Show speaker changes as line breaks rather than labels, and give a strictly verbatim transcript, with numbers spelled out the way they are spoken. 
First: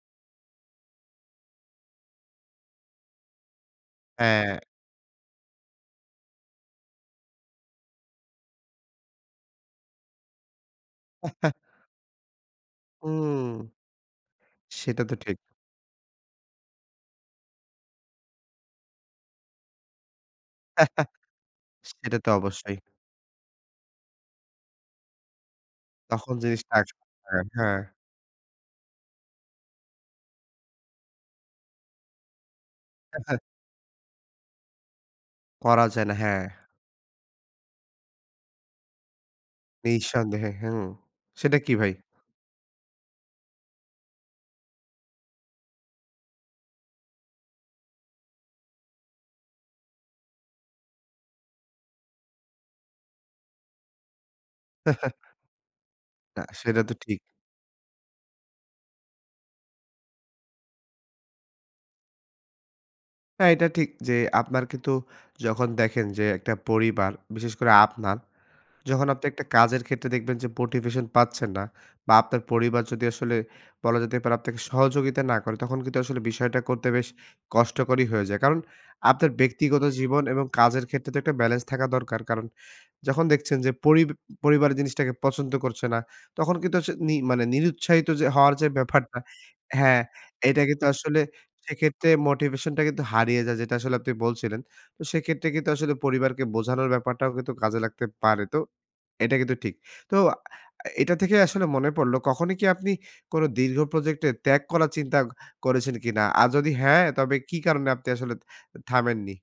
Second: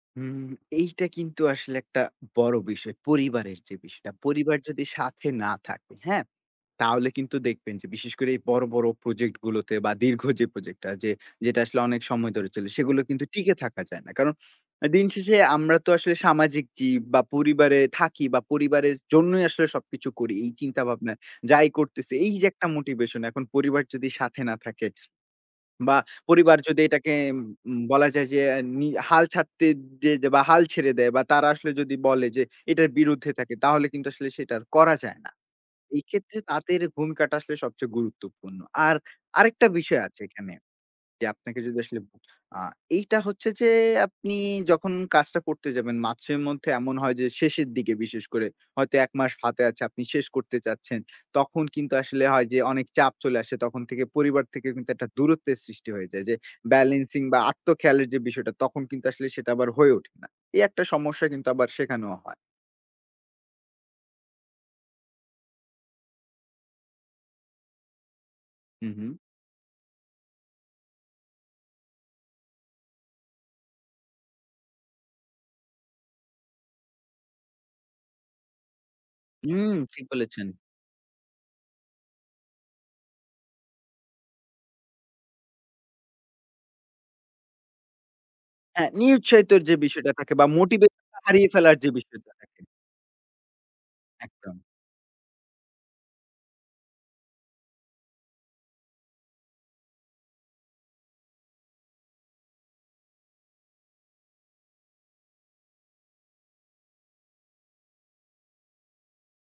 উম এইটা কিন্তু আসলে একটা বড় বিষয়, পরিবারের যে বিষয়টা। পরিবার
হ্যাঁ।
যদি সাথে না থাকে, হ্যাঁ? তাহলে কিন্তু দেখবেন যে বিশেষ করে, এই বড়, বড় প্রজেক্ট গুলোতে। বা দীর্ঘ যে প্রজেক্টটা যে, যেটা আসলে অনেক সময় ধরে চলে, সেগুলো কিন্তু টিকে
হুউম।
থাকা যায় না। কারণ, এ
সেটা
দিন
তো
শেষে
ঠিক।
আমরা তো আসলে সামাজিক জীব বা পরিবারে থাকি। বা পরিবারের জন্যই আসলে সবকিছু করি, এই চিন্তাভাবনায় যাই করতেছি।
সেটা তো
এই যে একটা
অবশ্যই।
মোটিভেশন। এখন পরিবার যদি সাথে না থাকে বা
তখন
পরিবার
জিনিসটা
যদি
[unintelligible]
এটাকে এম
করেন।
উম
হ্যাঁ।
বলা যায় যে, নি হাল ছাড়তে দিয়ে দে বা হাল ছেড়ে দেয় বা তারা আসলে যদি বলে যে, এটার বিরুদ্ধে থাকে। তাহলে কিন্তু আসলে সেটা আর করা যায় না।
করা যায় না,
এক্ষেত্রে
হ্যাঁ।
তাদের ভূমিকাটা আসলে সবচেয়ে গুরুত্বপূর্ণ। আর আরেকটা বিষয় আছে
নিঃসন্দেহে
এখানে।
হু।
যে
সেটা
আপনাকে
কি
যদি
ভাই?
আসলে আ এইটা হচ্ছে যে, আপনি যখন কাজটা করতে যাবেন, মাসের মধ্যে এমন হয় যে, শেষের দিকে বিশেষ করে। হয়তো এক মাস হাতে আছে, আপনি শেষ করতে চাচ্ছেন। তখন কিন্তু আসলে হয় যে অনেক চাপ চলে আসে, তখন থেকে, পরিবার থেকে কিন্তু একটা দূরত্বের সৃষ্টি হয়ে যায়। যে
না, সেটা তো ঠিক।
বেলেন্সিং বা আত্ম খেয়ালের যে বিষয়টা, তখন কিন্তু আসলে সেটা আবার হয়ে ওঠে না। এই একটা সমস্যা কিন্তু আবার সেখানেও হয়।
হ্যাঁ, এটা ঠিক যে, আপনার কিন্তু যখন দেখেন যে একটা পরিবার, বিশেষ করে আপনার।
হু,
যখন
হু।
আপনি একটা কাজের ক্ষেত্রে দেখবেন যে মোটিভেশন পাচ্ছেন না। বা আপনার পরিবার যদি আসলে বলা যেতে পারে, আপনাকে সহযোগিতা না করে, তখন কিন্তু আসলে বিষয়টা করতে বেশ কষ্টকরই হয়ে যায়। কারণ, আপনার
হুম,
ব্যক্তিগত
ঠিক
জীবন এবং
বলেছেন।
কাজের ক্ষেত্রে তো একটা ব্যালেন্স থাকা দরকার। কারণ, যখন দেখছেন যে পরিব পরিবার জিনিসটাকে পছন্দ করছে না, তখন কিন্তু আস নি মানে নিরুৎসাহিত যে হওয়ার যে
হ্যাঁ,
ব্যাপারটা
নিরুৎসাহিতর যে
হ্যাঁ।
বিষয়টা থাকে বা
এটা কিন্তু
মোটিভেশনটা
আসলে
হারিয়ে ফেলার যে
সেক্ষেত্রে
বিষয়টা থাকে।
মোটিভেশনটা কিন্তু হারিয়ে যায়, যেটা আসলে আপনি বলছিলেন।
একদম।
তো সেক্ষেত্রে কিন্তু আসলে পরিবারকে বোঝানোর ব্যাপারটাও কিন্তু কাজে লাগতে পারে। তো এটা কিন্তু ঠিক। তো আ এটা থেকে আসলে মনে পড়ল, কখনই কি আপনি কোনো দীর্ঘ প্রজেক্টে, ত্যাগ করার চিন্তা করেছেন কিনা? আর যদি হ্যাঁ, তবে কি কারণে আপনি আসলে থামেননি?